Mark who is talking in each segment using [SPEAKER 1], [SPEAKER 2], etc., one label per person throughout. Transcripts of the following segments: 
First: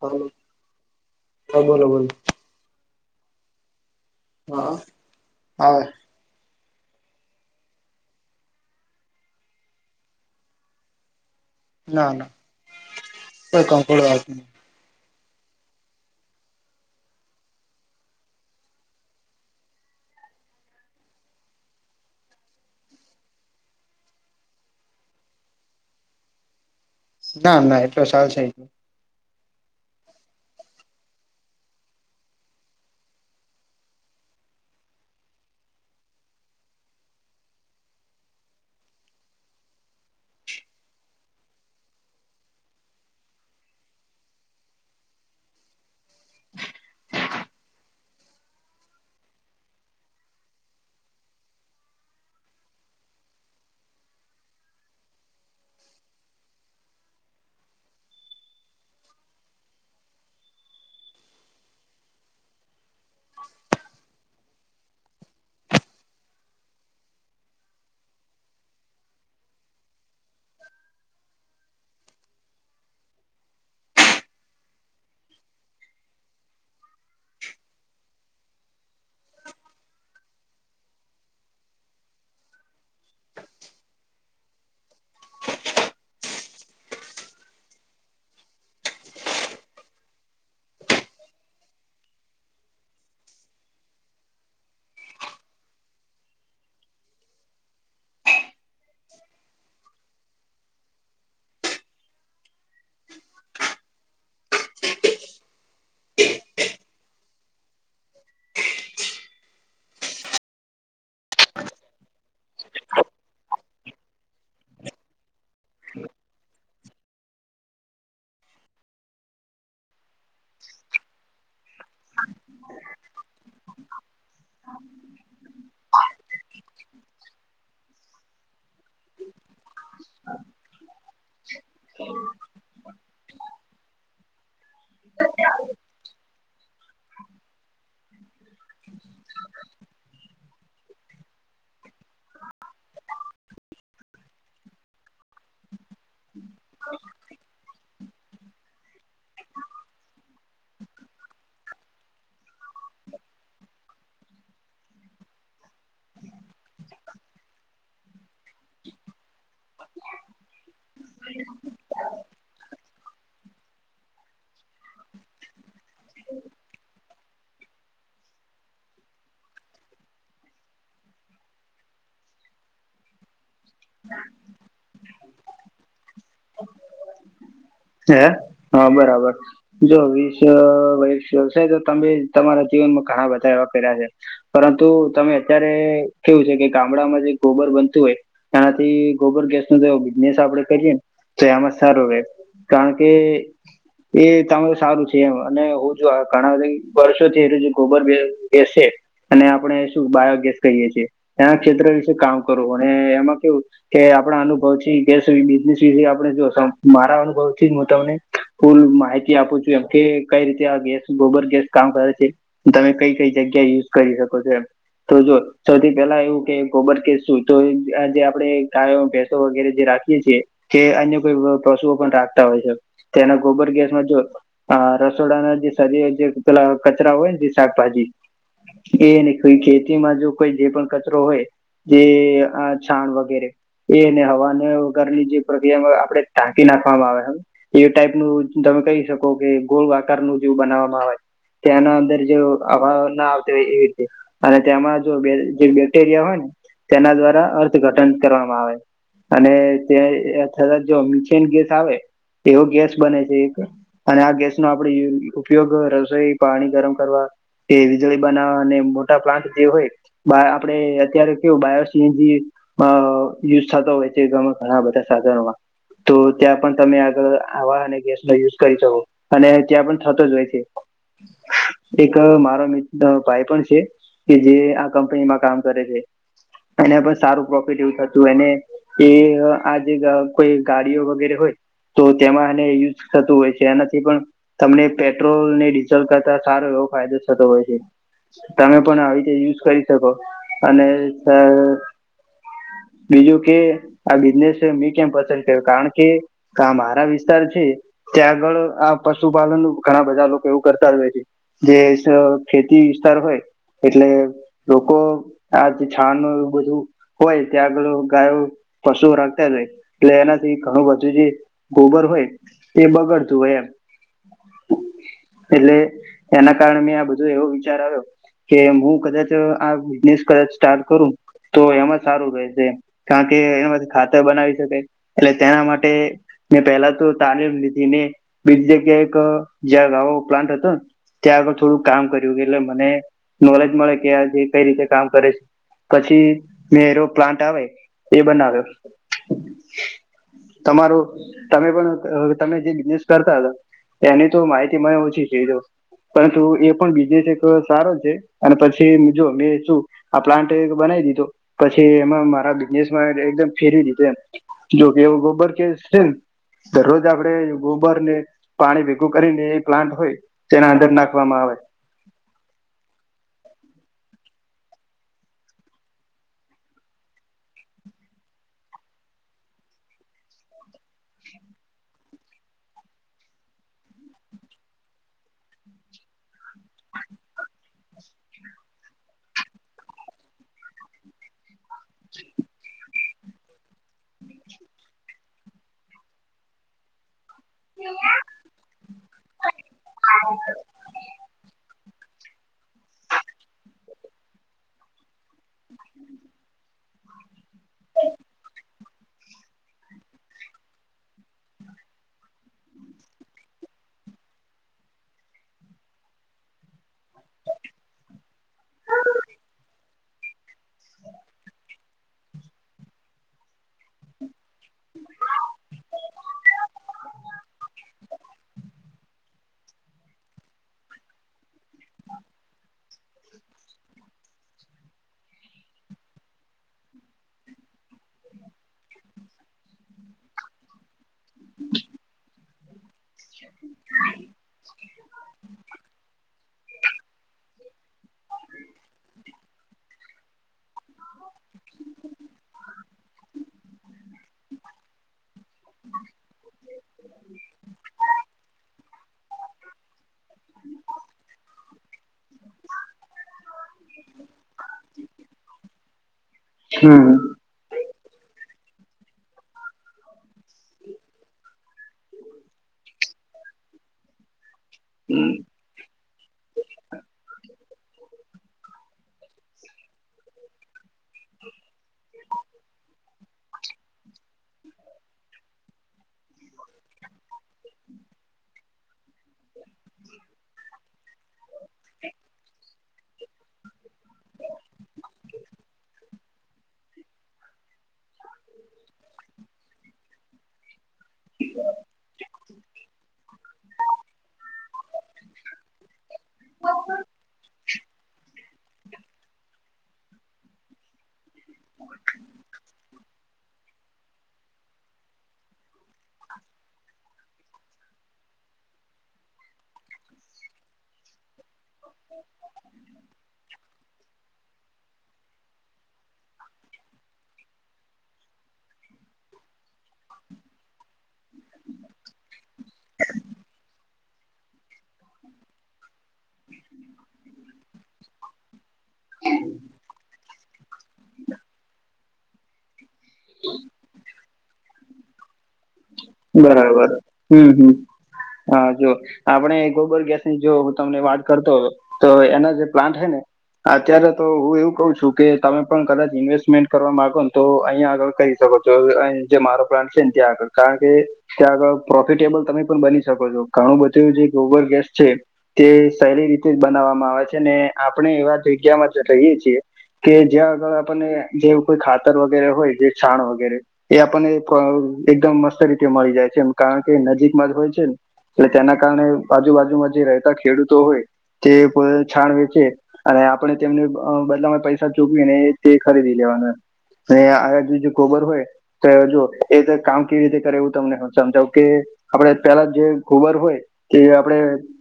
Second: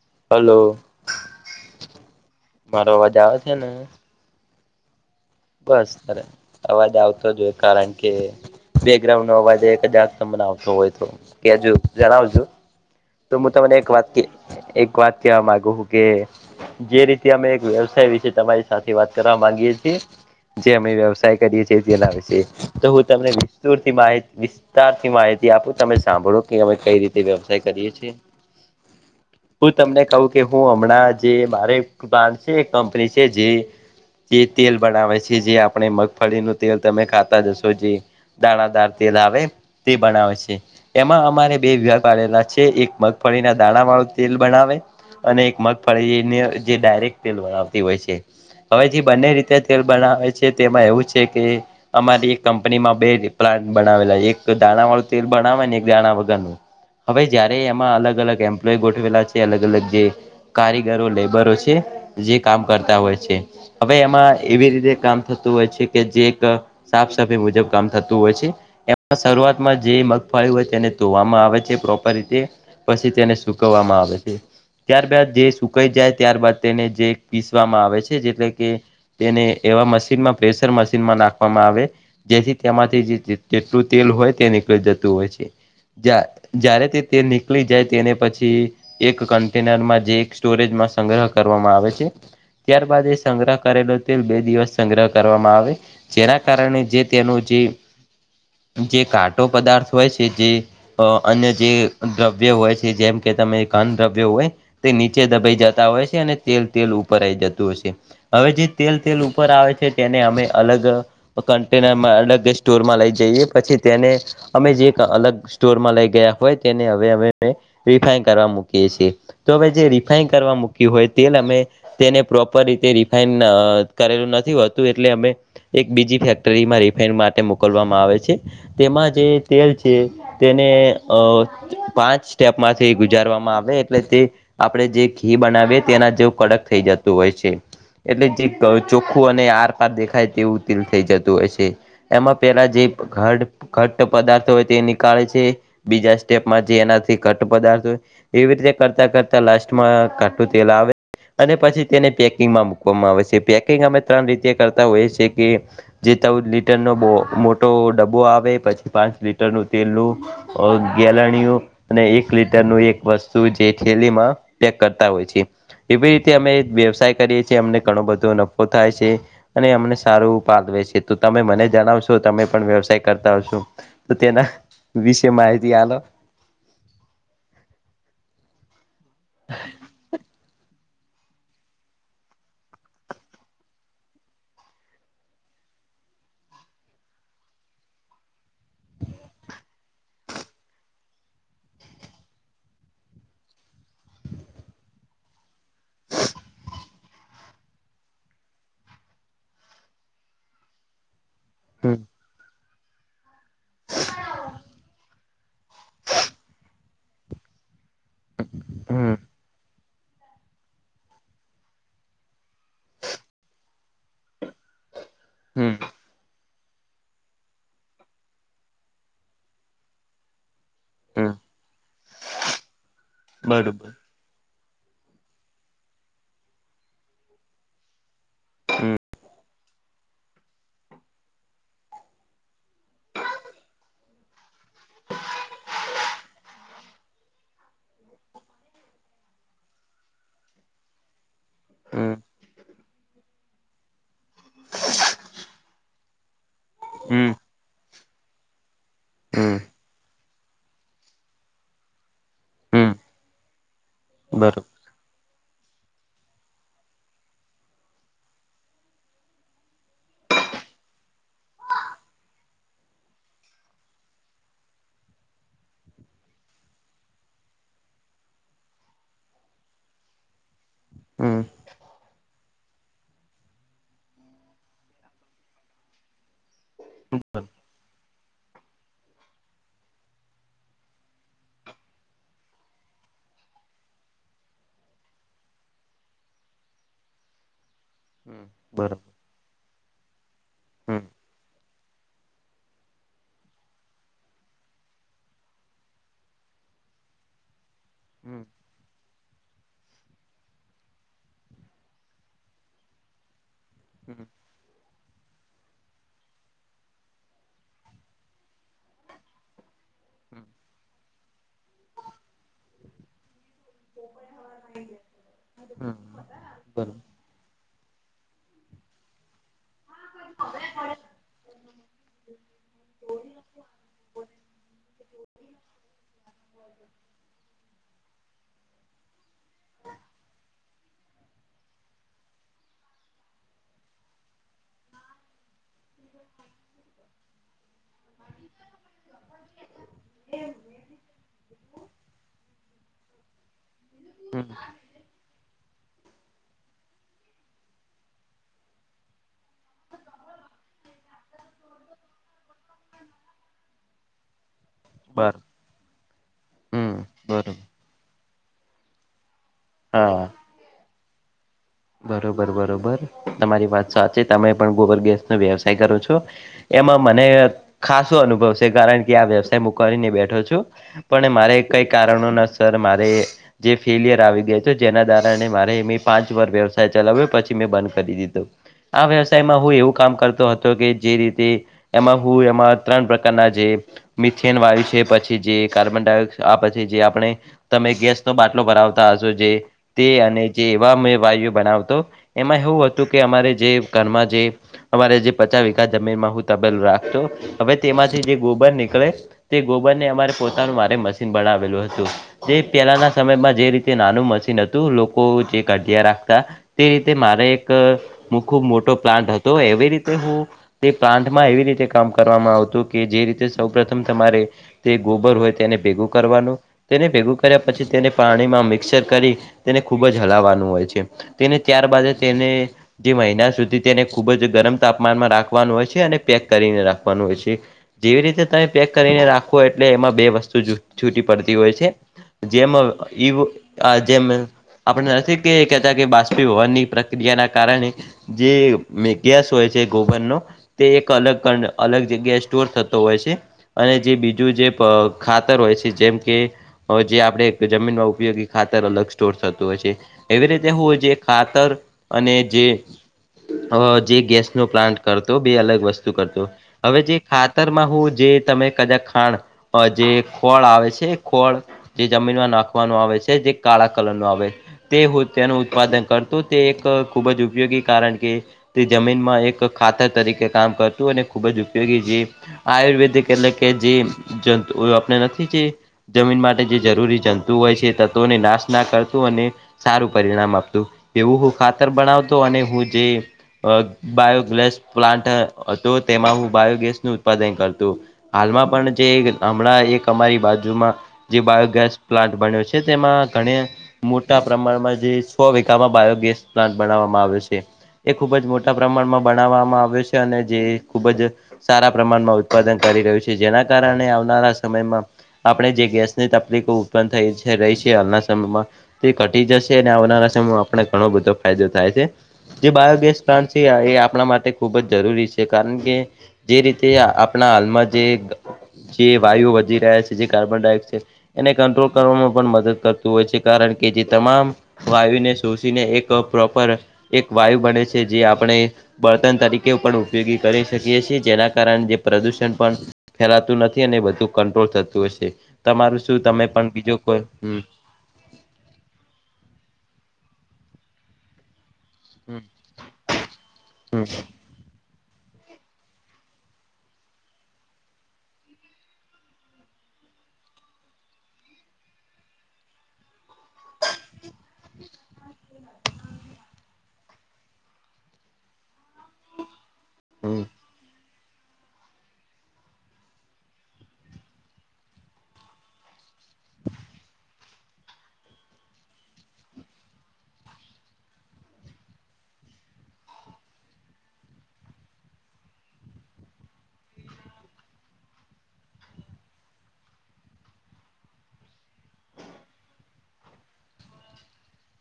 [SPEAKER 1] હ
[SPEAKER 2] હલો
[SPEAKER 1] હા બોલો બોલો
[SPEAKER 2] મારો અવાજ આવે છે ને?
[SPEAKER 1] હા આવે
[SPEAKER 2] બસ અ અવાજ આવતો જ હોય કારણ કે બેગ્રાઉન્ડ નો અવાજ કદાચ તમને આવતો હોય તો- જુ
[SPEAKER 1] ના
[SPEAKER 2] જણાવ
[SPEAKER 1] ના
[SPEAKER 2] છું તો હું
[SPEAKER 1] કોઈ
[SPEAKER 2] તમને એક
[SPEAKER 1] કંકોડો
[SPEAKER 2] વાત ક
[SPEAKER 1] આવતું નથી
[SPEAKER 2] એક- વા ક્યા માગુહ કે- જે રીતે અમે એક વ્યવસાય વિશે તમારી સાથે વાત કરવા માંગીએ છીએ- જે અમે વ્યવસાય કરીએ છીએ તે લાવશે તો હું તમને વિસ્તુર થી મા- તારથી માહિતી આપો તમે સાંભળો કેમે કઈ રીતે-
[SPEAKER 1] ના
[SPEAKER 2] વ્યવસાય
[SPEAKER 1] ના
[SPEAKER 2] કરીએ
[SPEAKER 1] એટલો
[SPEAKER 2] છીએ
[SPEAKER 1] સાર છે.
[SPEAKER 2] હું તમને કહું કે હું હમણાં જે મારે બ્રાડ છે કંપની છે. જે- જે તેલ બનાવે છે જે આપણે મગફળીનુંું તેલ તમે ખાતા જશો જે- દાણાદાર તેલ આવે તે બનાવે છે. એમાં અમારે બે વિભાગ પાડેલા છે એક મગફળી ના દાણા વાળું તેલ બનાવે- અને એક મગફળીને જે ડાયરેક્ટ તેલ બનાવતી હોય છે હવે જે બંને રીતે તેલ- બનાવે છે તેમાં એવું છે કે- અમારી એક કંપનીમાં બે પ્લાન્ટ બનાવેલા એક દાણા વાળું તેલ બનાવેને એક દાણા વગર નું- હવે જયારે એમાં અલગ અલગ એમ્પ્લોય ગોઠવેલા છે અલગ અલગ જે- કારીગરો લેબરો છે જે કામ કરતા હોય છે હવે એમાં- એવી રીતે કામ થતું હોય છે કે જે એક સાફ સફાઈ મુજબ કામ થતું હોય છે. એમાં શરૂઆતમાં જે મગફાળી હોય છે તેને ધોવામાં આવે છે પ્રોપર રીતે- પછી તેને સુકવવામાં આવે છે. ત્યારબાદ જે સુકાઈ જાય ત્યારબદ તેને જે પીસવામાં આવે છે જેટલે કે તેને એવા મશીનમાં પ્રેશર મશીનમાં નાખવામાં આવે. જેથી તેમાંથી જે જેટલું તેલ હોય તે નીકળી જતું હોય છે. જ જ્યારે તે તે નીકળી જાય તેને પછી. એક કન્ટેનરમાં જે એક સ્ટોરેજમાં સંગ્રહ કરવામાં આવે છે. ત્યારબાદ એ સંગ્રહ કરેલો- તેલ બે દિવસ સંગ્રહ કરવામાં આવે જેના કારણે જે તેનું જે- જે કાટો પદાર્થ હોય છે જે- અ અન્ય જે દ્રવ્ય હોય છે જેમ કે તમે ઘન દ્રવ્ય હોય તે નીચે દબાઈ જતા હોય છે અને તેલ તેલ ઉપરઈ જતું હોય છે હવે જે તેલ તેલ ઉપર આવે છે તેને અમે અલગ કન્ટેનરમાં અલગ સ્ટોરમાં લઈ જઈએ પછી તેને. અમે જે અલગ સ્ટોરમાં લઈ ગયા હોય તેને હવે અમે રિફાઈન કરવા મૂકીએ છીએ- તો હવે જે રિફાઈન કરવા મૂક્યું હોય તેલ અમે તેને પ્રોપર રીતે રિફાઈન- કરેલું નથી હોતું એટલે અમે- એક બીજી ફેક્ટરીમાં રિફાઈન માટે મોકલવામાં આવે છે તેમાં જે તેલ છે. તેને અ પાંચ સ્ટેપમાંથી ગુજારવામાં આવે એટલે તે આપણે જે ઘી બનાવીએ તેના જેવું કડક થઈ જતું હોય છે એટલે જે ચોખ્ખું અને આરપાર દેખાય તેવું તેલ થઇ જતું હોય છે એમાં પેલા જે ઘટ્ટ પદાર્થો હોય તે નીકળે છે બીજા સ્ટેપમાં જે એનાથી ઘટ્ટ પદાર્થ હોય એવી રીતે કરતા કરતા લાસ્ટમાં ધાટુ તેલ આવે અને પછી તેને પેકિંગમાં મુક મૂકવામાં આવે છે પેકિંગ અમે ત્રણ રીતે કરતા હોઈએ છે કે જે ચૌદ લીટરનો બો મોટો ડબ્બો આવે પછી પાંચ લીટર લટ નું તેલનું ગેલાણીયું અને એક લીટર નું એક વસ્તુ જે થેલીમાં પેક કરતા હોય છે કે ભઈ તે અમે એક વ્યવસાય કરીએ છએ છે અમને ઘણો બધો નફો થાય છે અને અમને સારું પાગ વેસિયે છે તો તમે મને જણાવશો તમે પણ વ્યવસાય કરતા હશો તો તેના વિશે માહિતી આાલો
[SPEAKER 1] હે હા બરાબર જો વીસ વસ વ્યવસાય તો તમે તમારા જીવનમાં ઘણા બધા એવા કર્યા છે પરંતુ તમે અત્યારે કેવું છે કે ગામડામાં જે ગોબર બનતું હોય તાથી ગોબર ગેસ નુ જો બિઝનેસ આપડે કરીએ ને તો એમાં સારો રે કારણ કે એ તમાર સારું છે એમ અને ઓ જો ઘણા બધા વર્ષોથી એ જે ગોબર ગેસ છે અને આપણે શું બાયોગેસ કહીએ છીએ એના ક્ષેત્ર
[SPEAKER 2] હમ
[SPEAKER 1] વિશે કામ કરું અને એમાં કેવું કે આપણા અનુભવ થી ગેસ બિઝનેસ વિશે આપણે જો મારા અનુભવ હું તમને ફૂલ
[SPEAKER 2] હમ
[SPEAKER 1] માહિતી આપું છું એમ કે કઈ રીતે આ ગેસ ગોબર ગેસ કામ કરે છે તમે કઈ કઈ જગ્યા યુઝ કરી શકો છો એમ તો
[SPEAKER 2] હમ
[SPEAKER 1] સો થી પેલા એવું કે ગોબર ગેસ કે શું તો આ જે આપડે ગવમાં ભેસો વગેરે જે રાખીએ છીએ કે અન્ય
[SPEAKER 2] હમ
[SPEAKER 1] કોઈ પશુઓ પણ રાખતા હોય છે તેના ગોબર
[SPEAKER 2] બરોબર
[SPEAKER 1] ગેસમાં જો આ રસોડાના જેરી જે પેલા કચરા હોય ને જે શાકભાજી
[SPEAKER 2] હમ
[SPEAKER 1] એની કોઈ ખેતીમાં જો કોઈ જે પણ કચરો હોય જે છાણ અ વગેરે એ અને હવા [unintelligible] ની જે પ્રક્રિયામાં આપડે ટાંકી નાખવામાં આવે એ ટાઈપ નું તમે કહી શકો કે ગોળ આકાર નુ જેવું બનાવવામાં આવે તેના
[SPEAKER 2] હમ
[SPEAKER 1] અંદર જે અ હવા આવતો હોય એવી રીતે અને તેમાં જો જે બેક્ટેરિયા હોય ને તેના
[SPEAKER 2] હમ
[SPEAKER 1] દ્વારા ઘટન કરવામાં આવે અને
[SPEAKER 2] હમ
[SPEAKER 1] ત થ જો મીથેન ગેસ આવે તેવો
[SPEAKER 2] હમ
[SPEAKER 1] ગેસ બને છે એક અને આ ગેસ
[SPEAKER 2] બરોબર
[SPEAKER 1] નો આપડે યુઝ ઉપયોગ રસોઈ પાણી ગરમ કરવા કે વીજળી બનાવવા અને મોટા પ્લાન્ટ જે હોય બ આપડે અત્યારે કેવું બાયો સીએનજી અ યુઝ થતો હોય છે ગ ઘણા બધા સાધનોમાં તો ત્યાં પણ તમે આગળ હવા અને ગેસ નો યુઝ કરી શકો અને ત્યાં પણ થતો જ હોય છે
[SPEAKER 2] હમ
[SPEAKER 1] એક મારો મિત્ર ભાઈબંધ છે કે જે આ કંપનીમાં કામ કરે છે એને પણ સારું પ્રોફિટ એવું થતું એને એ આજે કોઈ ગાડીઓ વગેરે હોય તો તેમાં એને યુઝ થતું હોય છે એનાથી પણ તમને પેટ્રોલ ને ડીઝલ કરતા સારો એવો ફાયદો થતો હોય છે.
[SPEAKER 2] હમ
[SPEAKER 1] તમે પણ
[SPEAKER 2] બરોબર
[SPEAKER 1] આવી રીતે યુઝ કરી શકો અને
[SPEAKER 2] હમ
[SPEAKER 1] સ બીજું કે આ બિઝનેસ મેં કેમ પસંદ કર્યો કારણ કે કા મારા વિસ્તાર છે ત્યાં
[SPEAKER 2] હમ
[SPEAKER 1] આગળ આ પશુપાલન ઘણા બધા લોકો એવું કરતા જ હોય છે. જે જ ખેતી વિસ્તાર હોય એટલે
[SPEAKER 2] હમ
[SPEAKER 1] લોકો આજ છાણ ન એવું બધું હોય ત્યાં આગળ ગાયો પશુ રાખતા જ હોય એટલે એનાથી ઘણું બધું જે ગોબર હોય એ બગાડતું હોય એમ.
[SPEAKER 2] [unintelligible]
[SPEAKER 1] એટલે
[SPEAKER 2] હમ
[SPEAKER 1] એના કારણે
[SPEAKER 2] હમ
[SPEAKER 1] મેં આ બધો એવો વિચાર આવ્યો કે હું કદાચ આ બિઝનેસ કદાચ સ્ટાર્ટ કરું તો એમાં સારું રહેશે કારણ કે એનામાંથી ખાતર બનાવી શકાય એટલે તેના માટે ને પહેલા તો તાને લીધી ને બીજી જગ્યાએ એક જ્યા નવો પ્લાન્ટ હતો ન ત્યાં આગળ થોડું કામ કર્યું એટલે મને નોલેજ મળે કે આ જે કઈ રીતે કામ કરે છે પછી મેરો પ્લાન્ટ આવે એ બનાવ્યો. તમારો તમે પણ અ તમે જે બિઝનેસ કરતા હતા એની તો માહિતી મને ઓછી થઈજો. પરંતુ એ પણ બીઝનેશ છે કે સારો છે અને પછી જો મેમે શું આ પ્લાન્ટ એક બનાવી દીધો પછી એમાં મારા બિઝનેસમાં એકદમ ફેરવી દીધું એમ. જોકે એવું
[SPEAKER 2] બર
[SPEAKER 1] ગોબર કે છે ન
[SPEAKER 2] હમ
[SPEAKER 1] દરરોજ આપડે
[SPEAKER 2] બરોબર
[SPEAKER 1] ગોબ બર ને પાણી ભેગું કરીને એ પ્લાન્ટ હોય
[SPEAKER 2] હા
[SPEAKER 1] તેના અંદર નાખવામાં આવે.
[SPEAKER 2] બરોબર બરોબર તમારી વાત સાચી તમે પણ ગોબર ગેસ નો વ્યવસાય કરો છો. એમાં મને ખાસો અનુભવ છે કારણ કે આ વ્યવસાય મૂ કરીને બેઠો છું. પણ મારે કઈક કારણો ના સર મારે જે ફેલિયર આવી ગયા છે જેના દારણે મારે એ મે પાંચ વર વ્યવસ મે ચલાવ્યો પછી મેં બંધ કરી દીધો. આ વ્યવસાયમાં હું એવું કામ કરતો હતો કે જે રીતે એમાં હું એમાં ત્રણ પ્રકારના જે મિથેન વાયુ છે પછી જે કાર્બન ડાયોક્સ આ પછી જે આપણે તમે ગેસ તો બાટલો ભરાવતા હશો જે તે અને જે એવા મે વાયુ વતો એમાં હેવું હતું કે અમારે જે ઘરમાં જે અમારે જે પચા વીઘા જમીનમાં હું તબેલ રાખતો હવે તેમાંથી જે ગોબર નીકળે તે ગોબરને અમારે પોતાનું મારે મશીન બનાવેલું હતું. જે પેલાના સમયમાં જે રીતે નાનું મશીન હતું લોકો જે કઢીયારા તા તે રીતે મારે એકમૂ ખૂબ મોટો પ્લાન્ટ હતો એવી રીતે હું તે પ્લાન્ટમાં એવી રીતે કામ કરવામાં આવતું કે જે રીતે સૌ પ્રથમ તમારે તે ગોબર હોય તેને ભેગું કરવાનું તેને ભેગું કર્યા પછી તેને પાણીમાં મિક્સર કરી તેને ખુબ જ હલાવવાનું હોય છે. તેને ત્યારબાદ જ તેને જે મહિના સુધી તેને ખુબ જ ગરમ તાપમાનમાં રાખવાનું હોય છે અને પેક કરીને રાખવાનું હોય છે. જેવી રીતે તમે પેક કરીને રાખો એટલે એમાં બે વસ્તુ જુ છૂટી પડતી હોય છે. જેમ ઇવ આ જેમે આપણ ને નથી કે કે તા કે બાષ્પી હોવાનની પ્રક્રિયાના કારણે જે મે ગેસ હોય છે ગોબરનો તે એક અલગ કન અલગ જગ્યાએ સ્ટોર થતો હોય છે અને જે બીજું જે પ ખાતર હોય છે જેમ કે હવે જે આપણેે જમીનમાં ઉપયોગી ખાતર અલગ સ્ટોર થતું હોય છે એવી રીત હોય જે ખાતર અને જે હવ જે ગેસ નો પ્લાન્ટ કરતો બે અલગ વસ્તુ કરતો હવે જે
[SPEAKER 1] હમ
[SPEAKER 2] ખાતરમાં હું જે તમે કદાચ ખાણ જે ફળ આવે છે ખળ જે જમીનમાં નાખવાનું આવે છે જે કાળા કલર નું આવે તે તેનું ઉત્પાદન કરતો તે એક ખૂબ જ ઉપયોગી કારણ કે તે જમીનમાં એક ખાતર તરીકે કામ કરતું અને ખુબ જ ઉપયોગી જે આયુર્વેદિક એટલે કે જે જંતુ આપણે નથી જે જમીન માટે જે જરૂરી જંતુ હોય છે તત્વોને નાશ ના કરતું અને સારું પરિણામ આપતું એવું હું ખાતર બનાવતો અને હું જે અ બાયોગેસ પ્લાન્ટ હતો તેમાં હું બાયોગેસ નું ઉત્પાદન કરતો. હાલમાં પણ જે હમણાં એક અમારી બાજુમાં જે બાયોગેસ પ્લાન્ટ બન્યો છે તેમાં ઘ મોટા પ્રમાણમાં જે સો વીઘામાં બાયો ગેસ પ્લાન્ટ બનાવવામાં આવ્યો છે એ ખૂબ જ મોટા પ્રમાણમાં બનાવવામાં આવ્યો છે અને જે ખુબ જ સારા પ્રમાણમાં ઉત્પાદન કરી રહ્યું છે જેના કારણે આવનારા સમયમાં આપણે જે ગેસની તકલીફો ઉત્પન્ન થઈ રહી છે હાલના સમયમાં તે ઘટી જશે આવના સમયમાં આપને ઘણો બધો ફાયદો થાય છે જે બાયોગેસ પ્લાન્ટ છે એ આપણા માટે ખૂબ જ જરૂરી છે કારણ કે જે રીતે આપણા હાલમાં જે જે વાયુ વધી રહ્યા છે જે કાર્બન ડાયોક્સાઇડ એને કંટ્રોલ કરવામાં પણ મદદ કરતું હોય છે કારણ કે જે તમામ વાયુને શોષીને એક પ્રોપર એક વાયુ બને છે જે આપણે બળતન તરીકે ઉપયોગી કરી શકી છીએ જેના કારણે જે પ્રદુષણ પણ ફેલાતું નથી અને વધુ કંટ્રોલ થતું હશે તમારું શું તમે પણ
[SPEAKER 1] બરાબર
[SPEAKER 2] બીજું કોઈ
[SPEAKER 1] હમ હમ હા જો આપણે ગોબર ગેસ ની જો હ તમને વાત કરતો હો તો
[SPEAKER 2] હમ
[SPEAKER 1] એના જે પ્લાન્ટ હૈ ને અત્યારે તો હું એવું કઉ છું કે તમે પણ કદાચ ઈન્વેસ્ટમેન્ટ કરવા માંગો ને તો અહીંયા આગળ કરી શકો છો અહીં જે મારો પ્લાન્ટ છે ત્યાં આળ કારણ કે કે ત્યાં આગળ પ્રોફિટેબલ તમે પણ બની શકો છો ઘણું બધું જે ગોબર ગેસ છે તે સહેલી રીતે જ બનાવવામાં આવે છે ને આપણે એવા જગ્યામાં જો રહીએ છીએ કે
[SPEAKER 2] હમ
[SPEAKER 1] જ્યાં આગળ આપણને જેવું કોઈ ખાતર વગેરે હોય જે છાણ વગેરે એ આપણને એકદમ મસ્ત રીતે મળી જાય છે એમ કારણ કે નજીકમાં જ હોય છે ને એટલે તેના કારણે આજુબાજુમાં જે રહેતા ખેડૂતો હોય તે છાણ વેચે અને આપણે તેમને બદલામાં પૈસા ચૂકવી ને તે ખરીદી લેવાનું અને આ જો ગોબર હોય તો જો એ કામ કેવી રીતે એવું તમને સમજાવ કે આપડે પેલા જે ગોબર હોય કે આપડે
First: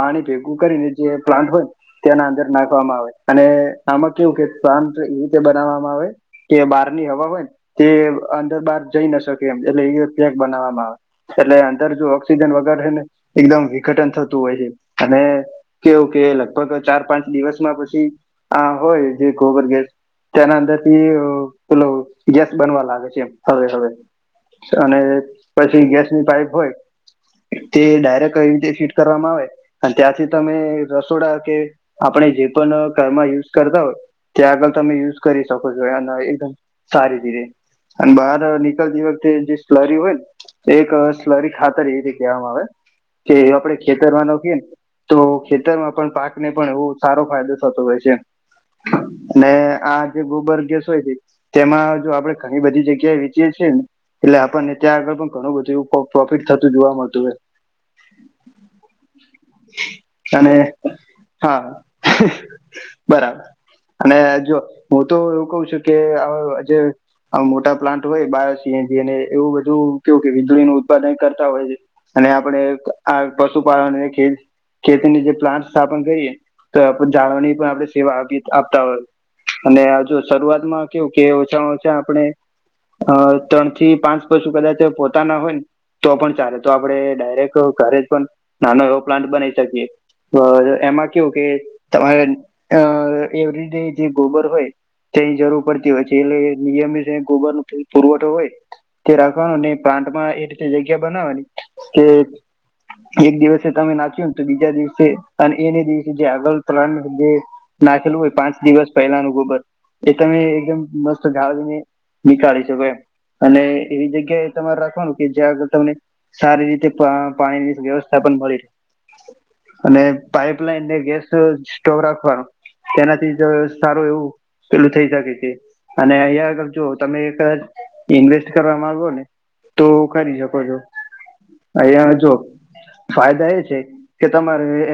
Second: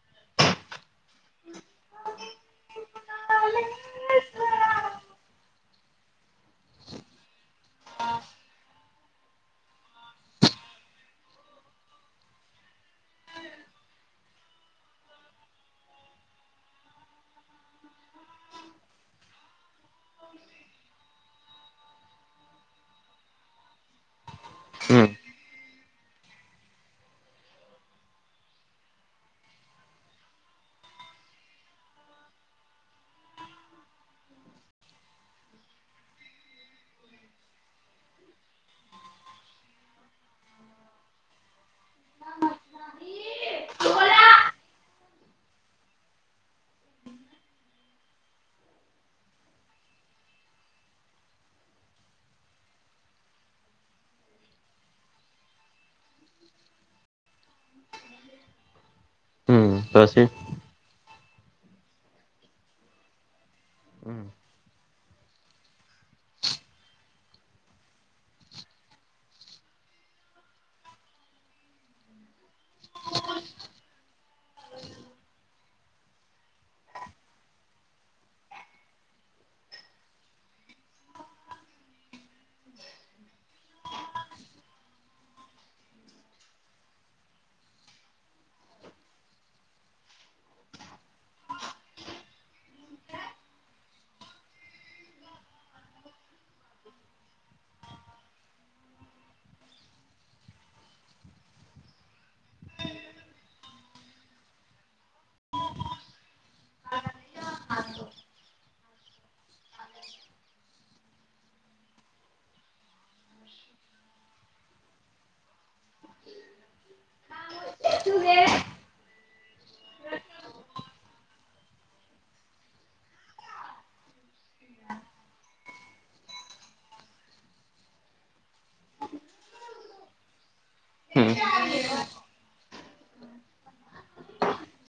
[SPEAKER 1] પાણી ભેગું કરીને જે પ્લાન્ટ હોયને તેના અંદર નાખવામાં આવે અને આમાં કેવું પ્લાન્ટ એવી રીતે બનાવવામાં આવે કે બહારની હવા હોય તે અંદર બહાર જઈ ન શકે એમ એટલે એેક બનાવા એટલે અંદર જો ઓક્સિજન વગરને એકદમ વિઘટન થતું હોય છે અને કેવું કે લગભગ ચાર પાંચ દિવસમાં પછી આ હોય જે ગોબર ગેસ તેના અંદર થી પેલ ગેસ બનવા લાગે છે એમ હળવે હવે અને
[SPEAKER 2] હમ
[SPEAKER 1] પછી ગેસની પાઈપ હોય તે ડાયરેક્ટ કઈ રીતે ફીટ કરવામાં આવે અને ત્યાંથી તમે રસોડા કે આપણે જે પણ ઘરમાં યુઝ કરતા હોય ત્યાં આગળ તમે યુઝ કરી શકો છો અને એકદમ સારી રીતે અને બહાર નિકળતી વ તે જે સ્લરી હોય એક સ્લરી ખાતર એવી કહેવામાં આવે કે આપડે ખેતરમાં નાખીએ ને તો ખેતરમાં પણ પાક ને પણ એવો સારો ફાયદો થતો હોય છે અને આ જે ગોબર ગેસ હોય છે તેમાં જો આપડે ઘણી બધી જગ્યાએ વીતીય છીએ ને એટલે આપણને ત્યાં આગળ પણ ઘણું બધું એવ પ્રોફિટ થતું જોવા મળતું હોય
[SPEAKER 2] હમ હમ
[SPEAKER 1] અને હા બરાબર અને
[SPEAKER 2] પછી
[SPEAKER 1] જો હું તો એવું ક છું કે જે આ મોટા પ્લાન્ટ હોય બાયો સીએનજી અને એવું બધું- કેવું કે વીજળી નું ઉત્પાદન કરતા હોય છે અને આપણે આ પશુપાલનને ખેત ખેતીની જે પ્લાન્ટ સ્થાપન કરીએ તો આપ જાળવાની પણ આપણે સેવા આપી આપતા હોય અને હ જો શરૂઆત માં કેવું કે ઓછામાં ઓછા આપણે અ ત્રણ થી પાંચ પશુ કદાચ પોતાના હોય ને- તો પણ ચાલે તો આપણે ડાયરેક્ટ ઘરે જ પણ નાનો એવો પ્લાન્ટ બનાવી શકીએ. એમાં કેવું કે તમારે અ એવરી ડે જે ગોબર હોય? તેની જરૂર પડતી હોય છે, એટલે નિયમિત ગોબર નો પુરવઠો હોય તે રાખવાનો ને- પ્લાન્ટમાં એ રીતે જગ્યા બનાવાની કે- એક દિવસે તમે નાખ્યો ને તો બીજા દિવસે અને એને દિવસે જે આગળ ત્રણ જે- નાખેલું હોય પાંચ દિવસ પહેલાનું ગોબર- એ તમે એકદમ મસ્ત ગાળીને નીકાળી શકો એમ અને એવી જગ્યાએ- તમારે રાખવાનું કે જ્યાં આગળ તમને સારી રીતે પ પાણીની વ્યવસ્થા પણ મળી રહે- અને પાઈપલાઇનને ગેસ સ્ટોવ રાખવાનો. તેનાથી જ સારું એવું પેલું થઈ શકે છે. અને અહીંયા આગળ જો તમે કદાચ ઇન્વેસ્ટ કરવા માંગો ને- તો કરી શકો છો.
[SPEAKER 2] હમ
[SPEAKER 1] અહિયાં જો ફાયદા એ છે કે તમારે-